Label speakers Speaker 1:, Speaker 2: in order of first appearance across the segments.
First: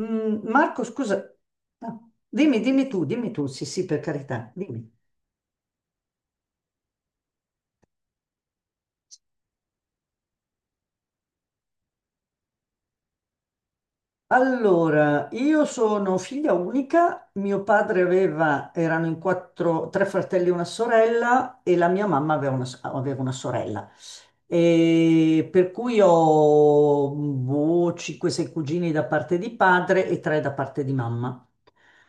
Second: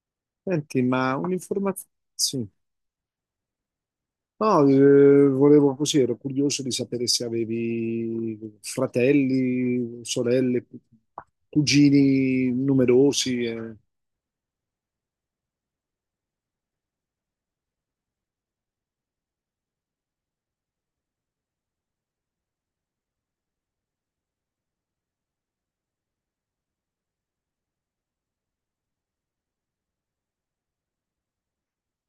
Speaker 1: Senti,
Speaker 2: Marco,
Speaker 1: ma
Speaker 2: scusa.
Speaker 1: un'informazione...
Speaker 2: Ah,
Speaker 1: Sì.
Speaker 2: dimmi, dimmi tu, sì, sì, per carità,
Speaker 1: No,
Speaker 2: dimmi.
Speaker 1: volevo così, ero curioso di sapere se avevi fratelli, sorelle, cugini numerosi.
Speaker 2: Allora, io sono figlia unica. Mio padre erano in quattro, tre fratelli e una sorella, e la mia mamma aveva una sorella. E per cui ho, boh, 5-6 cugini da parte di padre e 3 da parte di mamma.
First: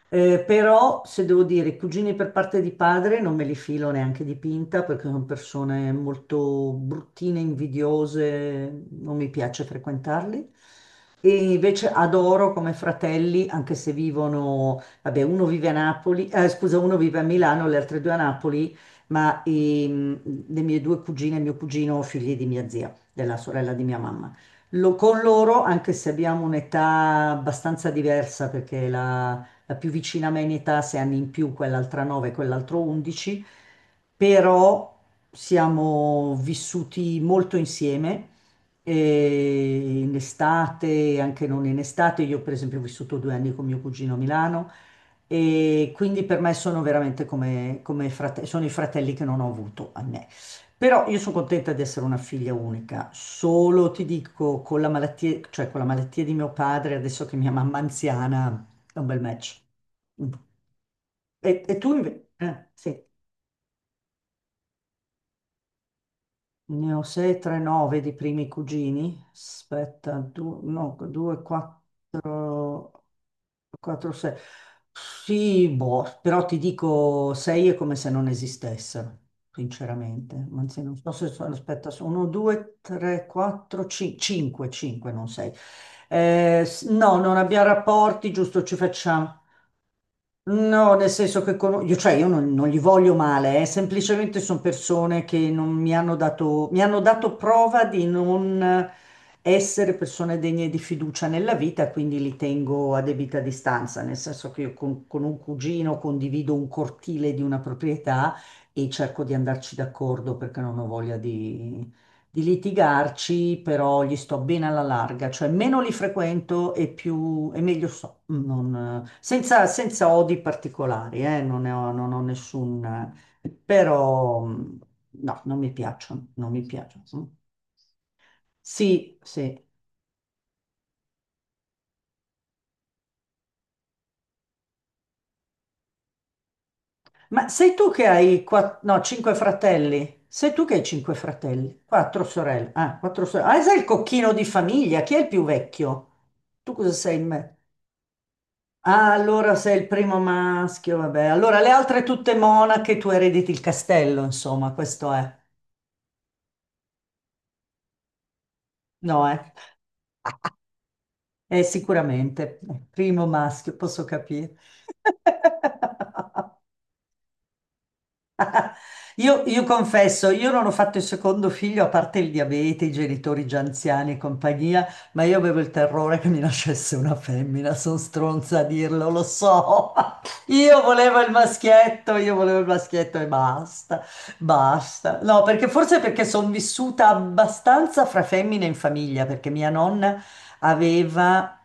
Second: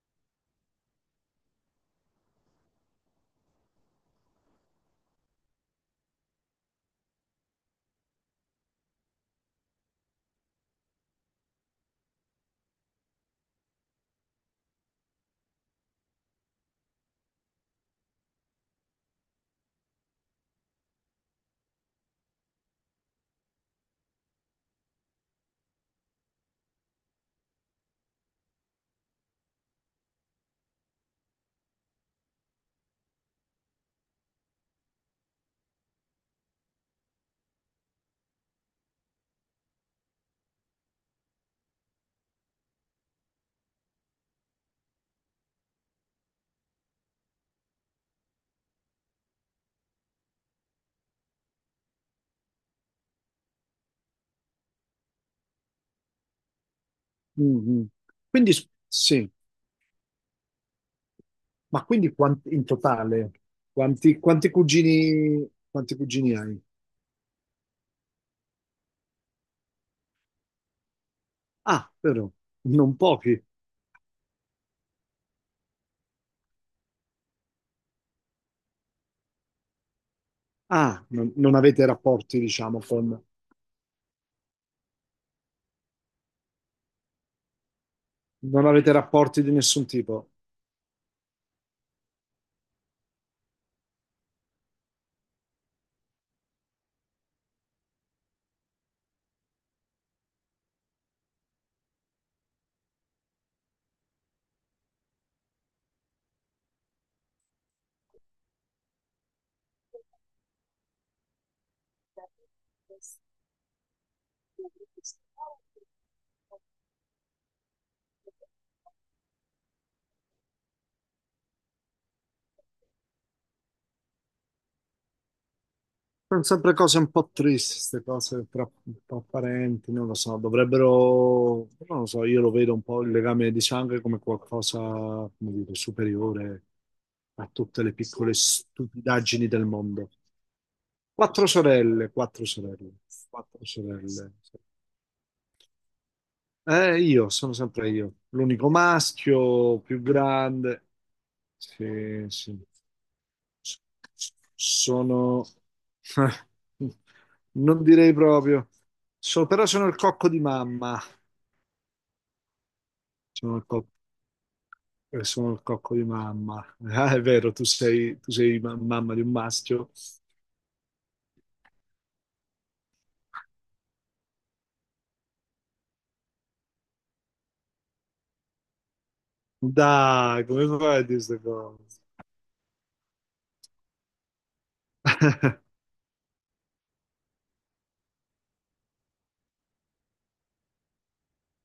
Speaker 2: Però, se devo dire, i cugini per parte di padre non me li filo neanche di pinta, perché sono persone molto bruttine, invidiose. Non mi piace frequentarli. E invece adoro come fratelli, anche se vivono, vabbè, uno vive a Napoli, scusa, uno vive a Milano, le altre due a Napoli, ma le mie due cugine e mio cugino, figli di mia zia, della sorella di mia mamma. Con loro, anche se abbiamo un'età abbastanza diversa, perché la più vicina a me in età ha 6 anni in più, quell'altra 9, quell'altro 11, però siamo vissuti molto insieme. E in estate, anche non in estate, io per esempio ho vissuto 2 anni con mio cugino a Milano, e quindi per me sono veramente come sono i fratelli che non ho avuto a me. Però io sono contenta di essere una figlia unica, solo ti dico, con la malattia, cioè con la malattia di mio padre, adesso che mia mamma è
Speaker 1: Mhm. Quindi,
Speaker 2: anziana, è un bel
Speaker 1: sì,
Speaker 2: match. E
Speaker 1: ma
Speaker 2: tu
Speaker 1: quindi
Speaker 2: invece?
Speaker 1: quanti, in
Speaker 2: Sì.
Speaker 1: totale, quanti cugini hai?
Speaker 2: Ne ho 6, 3, 9 di primi cugini. Aspetta, 2, no, 2, 4,
Speaker 1: Ah, però, non pochi.
Speaker 2: 4, 6. Sì, boh, però ti dico 6 è come se non esistessero, sinceramente. Anzi, non
Speaker 1: Ah,
Speaker 2: so se sono,
Speaker 1: non avete
Speaker 2: aspetta, sono
Speaker 1: rapporti,
Speaker 2: 2,
Speaker 1: diciamo, con...
Speaker 2: 3, 4, 5, 5, non 6. No, non abbiamo rapporti, giusto,
Speaker 1: Non
Speaker 2: ci
Speaker 1: avete
Speaker 2: facciamo.
Speaker 1: rapporti di nessun tipo.
Speaker 2: No, nel senso che io, cioè, io non, non gli voglio male, eh. Semplicemente sono persone che non mi hanno dato, mi hanno dato prova di non essere persone degne di fiducia nella vita, quindi li tengo a debita distanza, nel senso che io con un cugino condivido un cortile di una proprietà, e cerco di andarci d'accordo perché non ho voglia di litigarci, però gli sto bene alla larga, cioè meno li frequento e più e meglio so, senza odi particolari, non ne ho, non ho nessun, però no, non mi piacciono,
Speaker 1: Sono
Speaker 2: non mi
Speaker 1: sempre cose
Speaker 2: piacciono.
Speaker 1: un po' tristi, queste cose
Speaker 2: Sì,
Speaker 1: tra
Speaker 2: sì.
Speaker 1: parenti, non lo so, dovrebbero, non lo so, io lo vedo un po' il legame di sangue come qualcosa, come dire, superiore
Speaker 2: Ma
Speaker 1: a
Speaker 2: sei
Speaker 1: tutte
Speaker 2: tu
Speaker 1: le
Speaker 2: che
Speaker 1: piccole
Speaker 2: hai no, cinque
Speaker 1: stupidaggini del mondo.
Speaker 2: fratelli? Sei tu che hai cinque
Speaker 1: Quattro
Speaker 2: fratelli?
Speaker 1: sorelle,
Speaker 2: Quattro
Speaker 1: quattro
Speaker 2: sorelle.
Speaker 1: sorelle,
Speaker 2: Ah, quattro sorelle. Ah,
Speaker 1: quattro
Speaker 2: sei il cocchino
Speaker 1: sorelle.
Speaker 2: di
Speaker 1: Sì.
Speaker 2: famiglia. Chi è il più vecchio? Tu cosa sei in
Speaker 1: Sono
Speaker 2: me?
Speaker 1: sempre io, l'unico
Speaker 2: Ah, allora sei
Speaker 1: maschio,
Speaker 2: il
Speaker 1: più
Speaker 2: primo
Speaker 1: grande.
Speaker 2: maschio, vabbè. Allora le altre
Speaker 1: Sì,
Speaker 2: tutte
Speaker 1: sì.
Speaker 2: monache, tu erediti il
Speaker 1: S-
Speaker 2: castello, insomma, questo è.
Speaker 1: Sono... Non direi proprio.
Speaker 2: No, eh?
Speaker 1: Però sono il cocco di mamma.
Speaker 2: Sicuramente, primo
Speaker 1: Sono il,
Speaker 2: maschio,
Speaker 1: co-
Speaker 2: posso capire.
Speaker 1: sono il cocco di mamma. Ah, è vero, tu sei mamma di un
Speaker 2: Io
Speaker 1: maschio.
Speaker 2: confesso, io non ho fatto il secondo figlio, a parte il diabete, i genitori già anziani e compagnia, ma io avevo il terrore che mi nascesse una femmina. Sono stronza a dirlo, lo so.
Speaker 1: Dai, come
Speaker 2: Io
Speaker 1: fai a dire
Speaker 2: volevo il
Speaker 1: queste cose?
Speaker 2: maschietto, io volevo il maschietto, e basta, basta. No, perché forse perché sono vissuta abbastanza fra femmine in famiglia, perché mia nonna aveva...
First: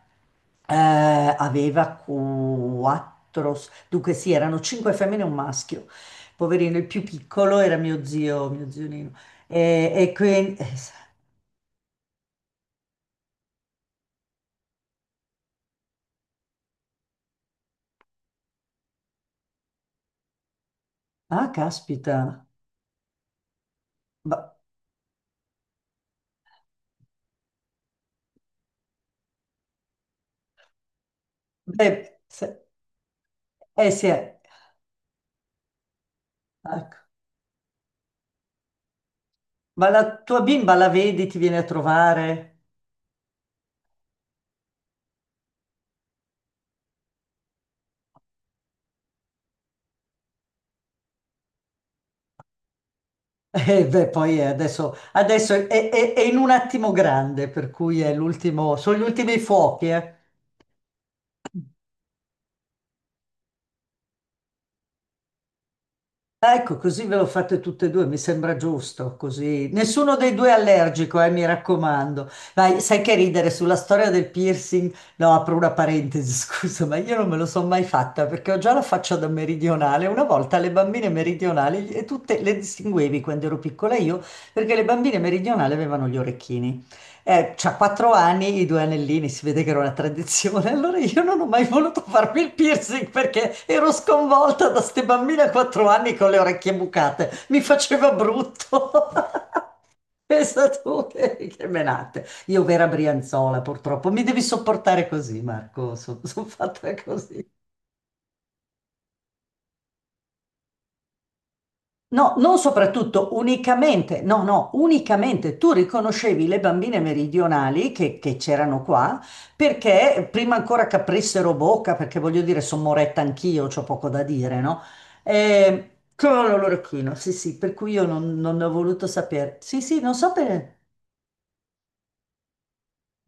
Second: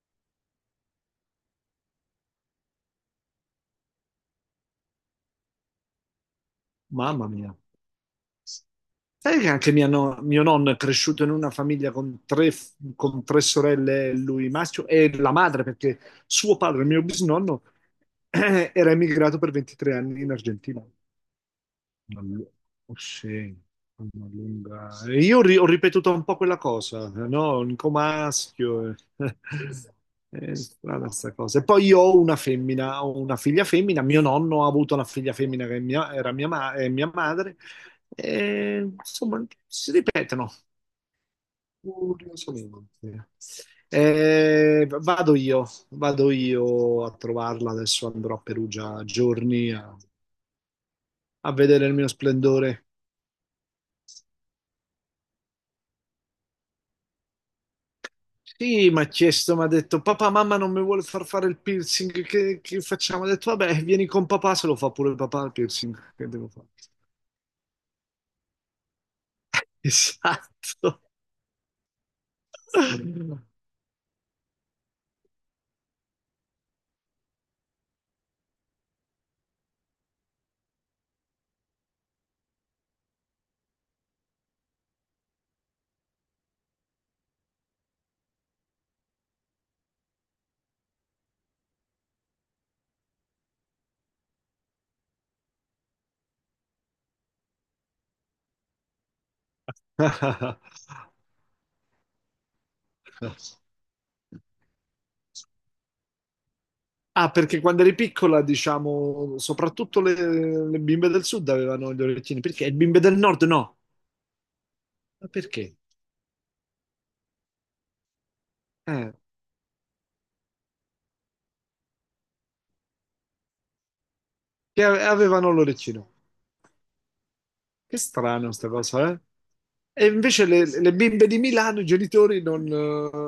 Speaker 2: Eh, aveva quattro, dunque sì, erano cinque femmine e un maschio poverino. Il più
Speaker 1: Mamma mia.
Speaker 2: piccolo era mio zio Nino.
Speaker 1: Sai che anche mia
Speaker 2: E
Speaker 1: no- mio
Speaker 2: quindi,
Speaker 1: nonno è cresciuto in una famiglia con con tre sorelle, lui maschio, e la madre, perché suo padre, mio bisnonno, era emigrato per 23 anni in Argentina.
Speaker 2: ah, caspita.
Speaker 1: Una lu- oh, sì, una
Speaker 2: Ma-
Speaker 1: lunga... E io ho ripetuto un po' quella cosa, no? Un comaschio. Eh. È strana sta cosa. E poi io
Speaker 2: Beh,
Speaker 1: ho una femmina, ho una figlia
Speaker 2: eh
Speaker 1: femmina.
Speaker 2: sì,
Speaker 1: Mio nonno ha avuto una figlia femmina che è era mia, è
Speaker 2: ecco.
Speaker 1: mia madre. E, insomma,
Speaker 2: Ma
Speaker 1: si
Speaker 2: la tua
Speaker 1: ripetono.
Speaker 2: bimba la vedi, ti viene a trovare?
Speaker 1: Curiosamente. Eh, vado io, vado io a trovarla. Adesso andrò a Perugia a giorni a vedere il mio splendore.
Speaker 2: E beh, poi adesso è in un attimo grande, per cui è l'ultimo,
Speaker 1: Sì,
Speaker 2: sono gli ultimi
Speaker 1: mi ha
Speaker 2: fuochi,
Speaker 1: detto,
Speaker 2: eh.
Speaker 1: papà, mamma non mi vuole far fare il piercing, che facciamo? Ho detto, vabbè, vieni con papà, se lo fa pure papà il piercing, che devo fare?
Speaker 2: Ecco, così ve lo fate tutte e due, mi sembra giusto, così. Nessuno dei due è
Speaker 1: Esatto.
Speaker 2: allergico, mi raccomando. Vai, sai che ridere sulla storia del piercing? No, apro una parentesi, scusa, ma io non me lo sono mai fatta perché ho già la faccia da meridionale. Una volta, le bambine meridionali, e tutte le distinguevi quando ero piccola io, perché le bambine meridionali avevano gli orecchini. C'ha 4 anni, i due anellini, si vede che era una tradizione. Allora io non ho mai voluto farmi il piercing perché ero sconvolta da ste bambine a 4 anni con le orecchie bucate. Mi faceva brutto. Pensa tu che menate. Io vera Brianzola, purtroppo. Mi devi sopportare così, Marco. Sono fatta
Speaker 1: Ah,
Speaker 2: così.
Speaker 1: perché quando eri piccola, diciamo, soprattutto le bimbe del sud avevano gli
Speaker 2: No,
Speaker 1: orecchini,
Speaker 2: non
Speaker 1: perché le bimbe del
Speaker 2: soprattutto,
Speaker 1: nord no?
Speaker 2: unicamente. No, no,
Speaker 1: Ma
Speaker 2: unicamente tu
Speaker 1: perché?
Speaker 2: riconoscevi le bambine meridionali che c'erano
Speaker 1: Eh,
Speaker 2: qua, perché prima ancora che aprissero bocca, perché voglio dire, sono moretta anch'io, c'ho poco da dire, no?
Speaker 1: che avevano l'orecchino.
Speaker 2: Con l'orecchino, sì, sì, per cui
Speaker 1: Che
Speaker 2: io non,
Speaker 1: strano
Speaker 2: non ne
Speaker 1: sta
Speaker 2: ho voluto
Speaker 1: cosa, eh?
Speaker 2: sapere. Sì, sì,
Speaker 1: E
Speaker 2: non so
Speaker 1: invece
Speaker 2: per...
Speaker 1: le bimbe di Milano, i genitori non,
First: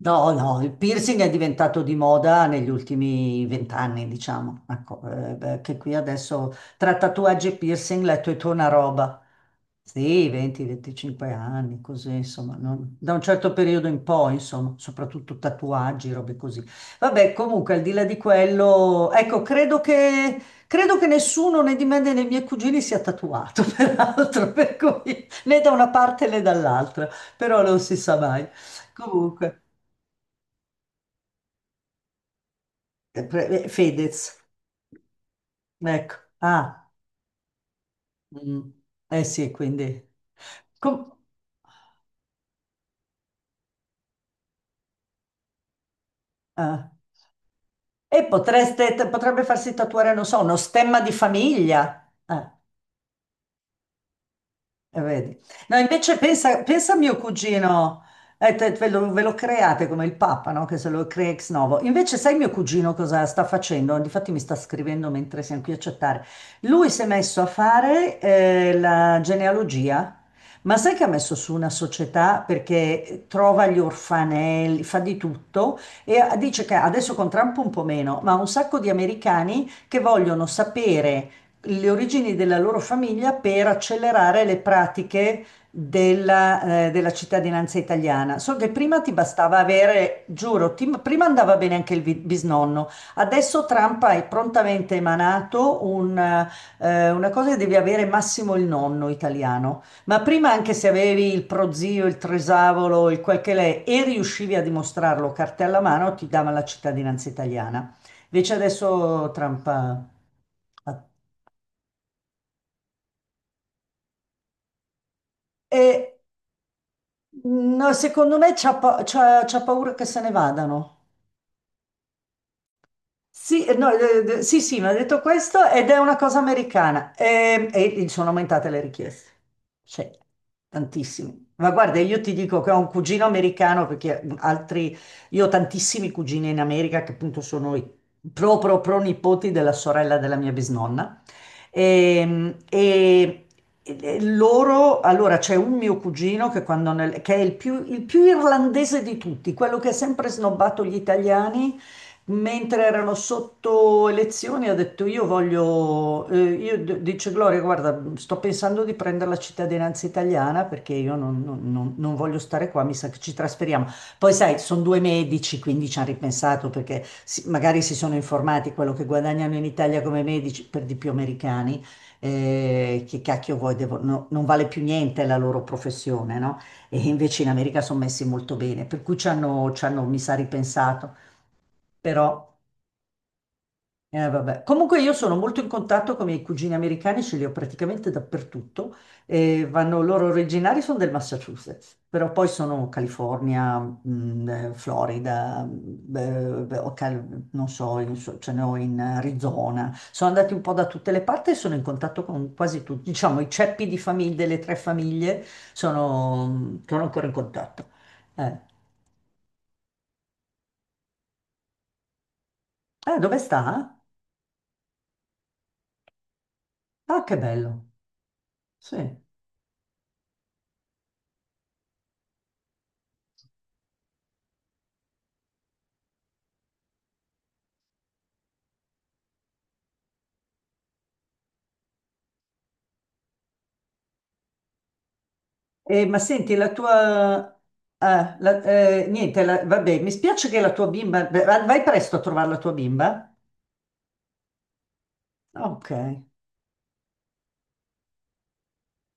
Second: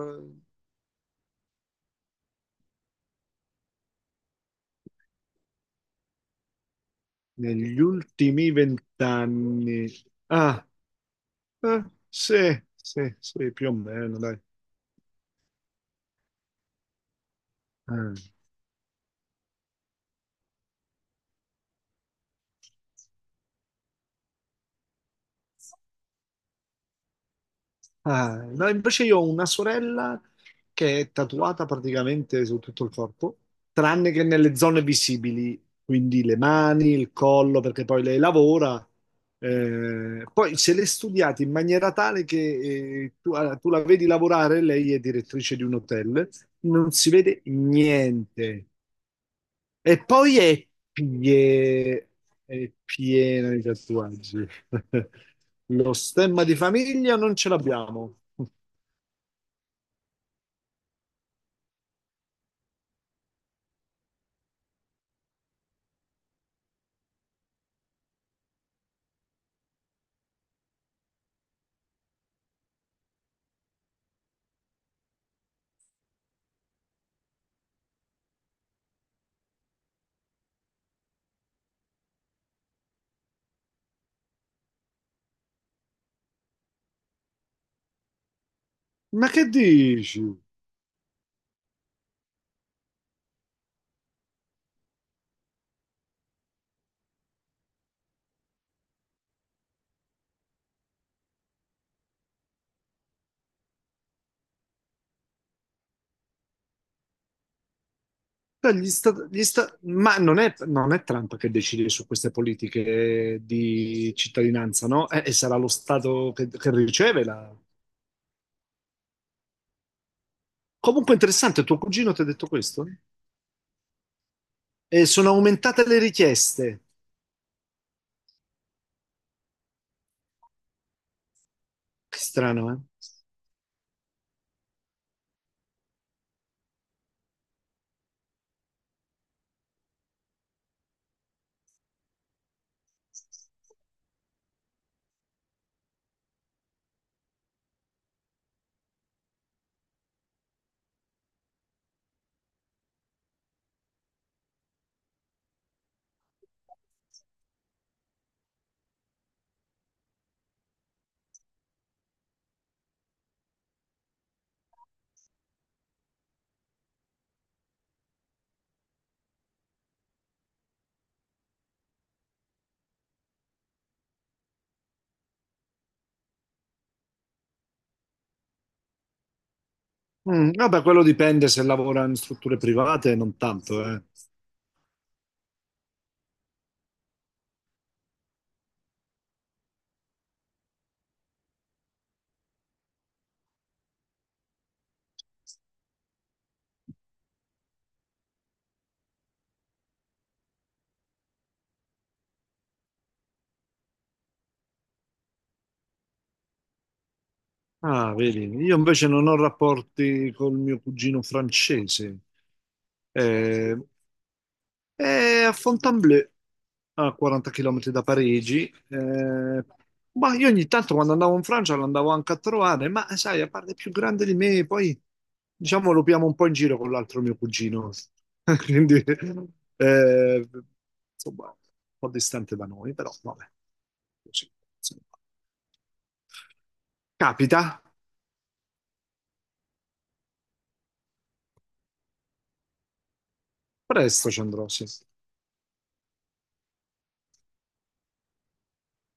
Speaker 2: No, no, il piercing è diventato di moda negli ultimi vent'anni, diciamo, ecco, beh, che qui adesso tra tatuaggi e
Speaker 1: negli
Speaker 2: piercing letto e tu
Speaker 1: ultimi
Speaker 2: una roba.
Speaker 1: vent'anni.
Speaker 2: Sì,
Speaker 1: Ah,
Speaker 2: 20-25 anni,
Speaker 1: eh,
Speaker 2: così,
Speaker 1: sì,
Speaker 2: insomma, da un certo
Speaker 1: sì, più o
Speaker 2: periodo in
Speaker 1: meno,
Speaker 2: poi,
Speaker 1: dai.
Speaker 2: insomma, soprattutto tatuaggi, robe così. Vabbè, comunque, al di là
Speaker 1: Eh.
Speaker 2: di quello, ecco, credo che nessuno né di me né dei miei cugini sia tatuato, peraltro, per cui né da una parte né dall'altra, però non si sa
Speaker 1: Ah,
Speaker 2: mai.
Speaker 1: no, invece io ho una
Speaker 2: Comunque.
Speaker 1: sorella che è tatuata praticamente su tutto il corpo, tranne che
Speaker 2: Fedez,
Speaker 1: nelle zone visibili,
Speaker 2: ecco.
Speaker 1: quindi le
Speaker 2: Ah,
Speaker 1: mani, il collo, perché poi lei
Speaker 2: mm.
Speaker 1: lavora.
Speaker 2: Eh sì, quindi...
Speaker 1: Poi se l'è
Speaker 2: Com-
Speaker 1: studiata in maniera tale che tu la vedi lavorare, lei è direttrice di un hotel,
Speaker 2: ah.
Speaker 1: non si vede
Speaker 2: E
Speaker 1: niente.
Speaker 2: potreste, potrebbe farsi
Speaker 1: E
Speaker 2: tatuare, non so, uno stemma di famiglia.
Speaker 1: pie- è piena di tatuaggi.
Speaker 2: Vedi. No,
Speaker 1: Lo
Speaker 2: invece
Speaker 1: stemma di
Speaker 2: pensa, pensa a mio
Speaker 1: famiglia non ce
Speaker 2: cugino,
Speaker 1: l'abbiamo.
Speaker 2: ve lo create come il Papa, no? Che se lo crea ex novo. Invece sai mio cugino cosa sta facendo? Difatti mi sta scrivendo mentre siamo qui a chattare. Lui si è messo a fare la genealogia, ma sai che ha messo su una società perché trova gli orfanelli, fa di tutto, e dice che adesso con Trump un po' meno, ma un sacco di americani che vogliono sapere le origini della loro famiglia per accelerare le pratiche della cittadinanza italiana. So che prima ti
Speaker 1: Ma che
Speaker 2: bastava avere,
Speaker 1: dici?
Speaker 2: giuro, prima andava bene anche il bisnonno. Adesso Trump ha prontamente emanato una cosa, che devi avere massimo il nonno italiano. Ma prima, anche se avevi il prozio, il tresavolo, il quel che l'è, e riuscivi a dimostrarlo cartella a mano, ti dava la cittadinanza italiana. Invece
Speaker 1: Cioè,
Speaker 2: adesso Trump ha
Speaker 1: ma non è, non
Speaker 2: ha
Speaker 1: è Trump che decide su queste politiche di cittadinanza, no? E sarà lo
Speaker 2: E,
Speaker 1: Stato che riceve la...
Speaker 2: no, secondo me c'ha paura che se ne vadano.
Speaker 1: Comunque interessante, tuo cugino ti ha detto questo?
Speaker 2: Sì, no, sì, sì, mi ha
Speaker 1: E
Speaker 2: detto
Speaker 1: sono
Speaker 2: questo,
Speaker 1: aumentate
Speaker 2: ed è
Speaker 1: le
Speaker 2: una cosa
Speaker 1: richieste.
Speaker 2: americana. E sono aumentate le richieste. Sì, tantissimi. Ma guarda,
Speaker 1: Che
Speaker 2: io ti dico
Speaker 1: strano,
Speaker 2: che
Speaker 1: eh?
Speaker 2: ho un cugino americano perché altri, io ho tantissimi cugini in America, che appunto sono i pro pro pro nipoti della sorella della mia bisnonna. E, e- e loro, allora c'è un mio cugino che, che è il più irlandese di tutti, quello che ha sempre snobbato gli italiani, mentre erano sotto elezioni, ha detto: Io voglio. Io d- dice Gloria, guarda, sto pensando di prendere la cittadinanza italiana, perché io non, non- non- non voglio stare qua, mi sa che ci trasferiamo. Poi, sai, sono due medici, quindi ci hanno ripensato, perché magari si sono informati quello che guadagnano in Italia come medici, per di più americani. Eh, che cacchio vuoi, no, non vale più niente la loro professione, no? E invece in America sono messi molto bene, per cui ci hanno, mi sa,
Speaker 1: Mm, vabbè, quello
Speaker 2: ripensato.
Speaker 1: dipende se lavora in
Speaker 2: Però.
Speaker 1: strutture private, non tanto, eh.
Speaker 2: Vabbè. Comunque, io sono molto in contatto con i miei cugini americani, ce li ho praticamente dappertutto. E vanno, loro originari sono del Massachusetts, però poi sono California, Florida, beh, o non so, ce ne ho in Arizona. Sono andati un po' da tutte le parti, e sono in contatto con quasi tutti. Diciamo, i ceppi di famiglie, delle tre famiglie, sono ancora in contatto.
Speaker 1: Ah, vedi,
Speaker 2: Eh.
Speaker 1: io invece non ho rapporti col mio cugino francese.
Speaker 2: Ah, dove
Speaker 1: Eh,
Speaker 2: sta?
Speaker 1: è a Fontainebleau, a
Speaker 2: Ah, che
Speaker 1: 40
Speaker 2: bello.
Speaker 1: km da Parigi.
Speaker 2: Sì.
Speaker 1: Ma io ogni tanto quando andavo in Francia l'andavo anche a trovare, ma sai, a parte è più grande di me, poi diciamo lo piamo un po' in giro con l'altro mio cugino. Quindi, eh, insomma, un po' distante da noi, però vabbè. Così, insomma.
Speaker 2: Ma senti, la tua...
Speaker 1: Capita,
Speaker 2: ah, niente, vabbè, mi spiace che la tua bimba... Vai presto a trovare la tua bimba?
Speaker 1: presto ci andrò, sì.
Speaker 2: Ok.